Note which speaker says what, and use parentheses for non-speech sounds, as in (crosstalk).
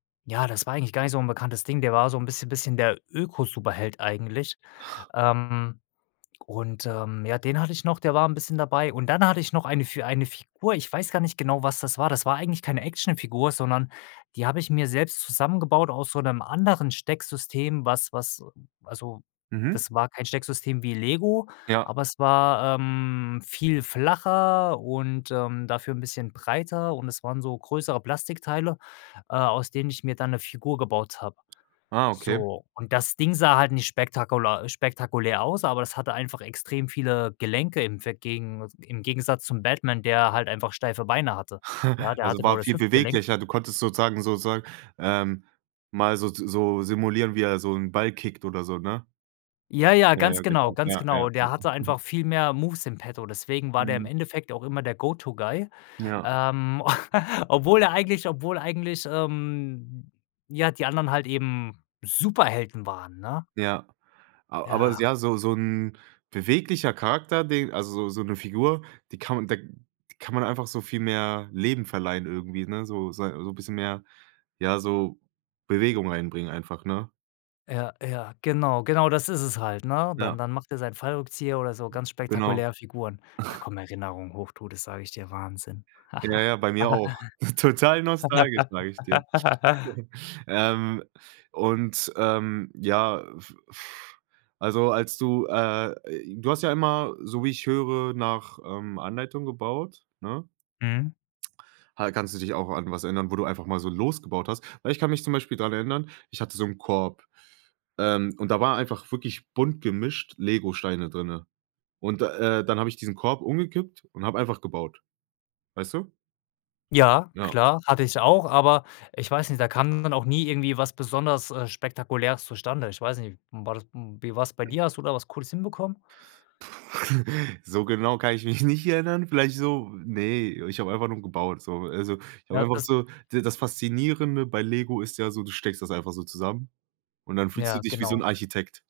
Speaker 1: Ja, das war eigentlich gar nicht so 'n bekanntes Ding, der war so 'n bisschen bisschen der Öko-Superheld eigentlich,
Speaker 2: (snorts)
Speaker 1: ähm, und, ähm, ja, den hatte ich noch, der war 'n bisschen dabei. Und dann hatte ich noch eine für eine Figur, ich weiß gar nicht genau, was das war. Das war eigentlich keine Actionfigur, sondern die habe ich mir selbst zusammengebaut aus so 'nem anderen Stecksystem, was was also,
Speaker 2: Mhm.
Speaker 1: das war kein Stecksystem wie Lego,
Speaker 2: Ja.
Speaker 1: aber es war, ähm, viel flacher und, ähm, dafür 'n bisschen breiter und es waren so größere Plastikteile, äh, aus denen ich mir dann 'ne Figur gebaut habe,
Speaker 2: Ah, okay.
Speaker 1: so. Und das Ding sah halt nicht spektakular spektakulär aus, aber das hatte einfach extrem viele Gelenke im ve gegen im Gegensatz zum Batman, der halt einfach steife Beine hatte, ja,
Speaker 2: (chuckles)
Speaker 1: der
Speaker 2: Also
Speaker 1: hatte nur
Speaker 2: war
Speaker 1: das
Speaker 2: viel
Speaker 1: Hüftgelenk.
Speaker 2: beweglicher, du konntest sozusagen sozusagen, ähm, mal so z so simulieren, wie er so 'n Ball kickt oder so, ne?
Speaker 1: Ja, ja,
Speaker 2: Ja, ja,
Speaker 1: ganz genau,
Speaker 2: genau.
Speaker 1: ganz
Speaker 2: Ja, ja,
Speaker 1: genau.
Speaker 2: ja.
Speaker 1: Der hatte
Speaker 2: Mhm.
Speaker 1: einfach viel mehr Moves in Petto, deswegen war der im
Speaker 2: Mhm.
Speaker 1: Endeffekt auch immer der Go-to-Guy,
Speaker 2: Ja.
Speaker 1: ähm, (chuckles) obwohl er eigentlich obwohl eigentlich, ähm, ja, die anderen halt eben Superhelden waren, ne?
Speaker 2: Ja, a aber
Speaker 1: Ja.
Speaker 2: ja, so so 'n beweglicher Charakter den also, so 'ne Figur, die kann man da kann man einfach so viel mehr Leben verleihen irgendwie, ne, so sei so 'n bisschen mehr, ja, so Bewegung reinbringen einfach, ne?
Speaker 1: Ja, ja, genau, genau das ist es halt, ne,
Speaker 2: Ja.
Speaker 1: dann dann macht er seinen Fallrückzieher oder so ganz
Speaker 2: Genau.
Speaker 1: spektakuläre Figuren, da
Speaker 2: (snorts)
Speaker 1: kommen Erinnerungen hoch, du, das sage ich dir, Wahnsinn.
Speaker 2: Ja, ja, bei mir auch, ist total nostalgisch, sage ich dir.
Speaker 1: (laughs)
Speaker 2: (chuckles) Ähm, und, ähm, ja, äh, f also als du, äh, j du hast ja immer, so wie ich höre, nach, ähm, Anleitung gebaut, ne?
Speaker 1: Mhm.
Speaker 2: Ha kannst du dich auch an was erinnern, wo du einfach mal so losgebaut hast? Weil ich kann mich zum Beispiel daran erinnern, ich hatte so 'n Korb, ähm, und da war einfach wirklich bunt gemischt Legosteine drinnen, und, äh, dann habe ich diesen Korb umgekippt und habe einfach gebaut, weißt du?
Speaker 1: Ja,
Speaker 2: Ja.
Speaker 1: klar, hatte ich auch, aber ich weiß nicht, da kam dann auch nie irgendwie was besonders, äh, Spektakuläres zustande. Ich weiß nicht, m war das m wie war's bei dir? Hast du da was Cooles hinbekommen?
Speaker 2: (chuckles) So genau kann ich mich nicht erinnern, vielleicht so ne, ich habe einfach nur gebaut, so, also, ich habe
Speaker 1: Na,
Speaker 2: einfach
Speaker 1: das
Speaker 2: so d das Faszinierende bei Lego ist ja so, du steckst das einfach so zusammen und dann fühlst du
Speaker 1: Ja,
Speaker 2: dich wie so 'n
Speaker 1: genau.
Speaker 2: Architekt.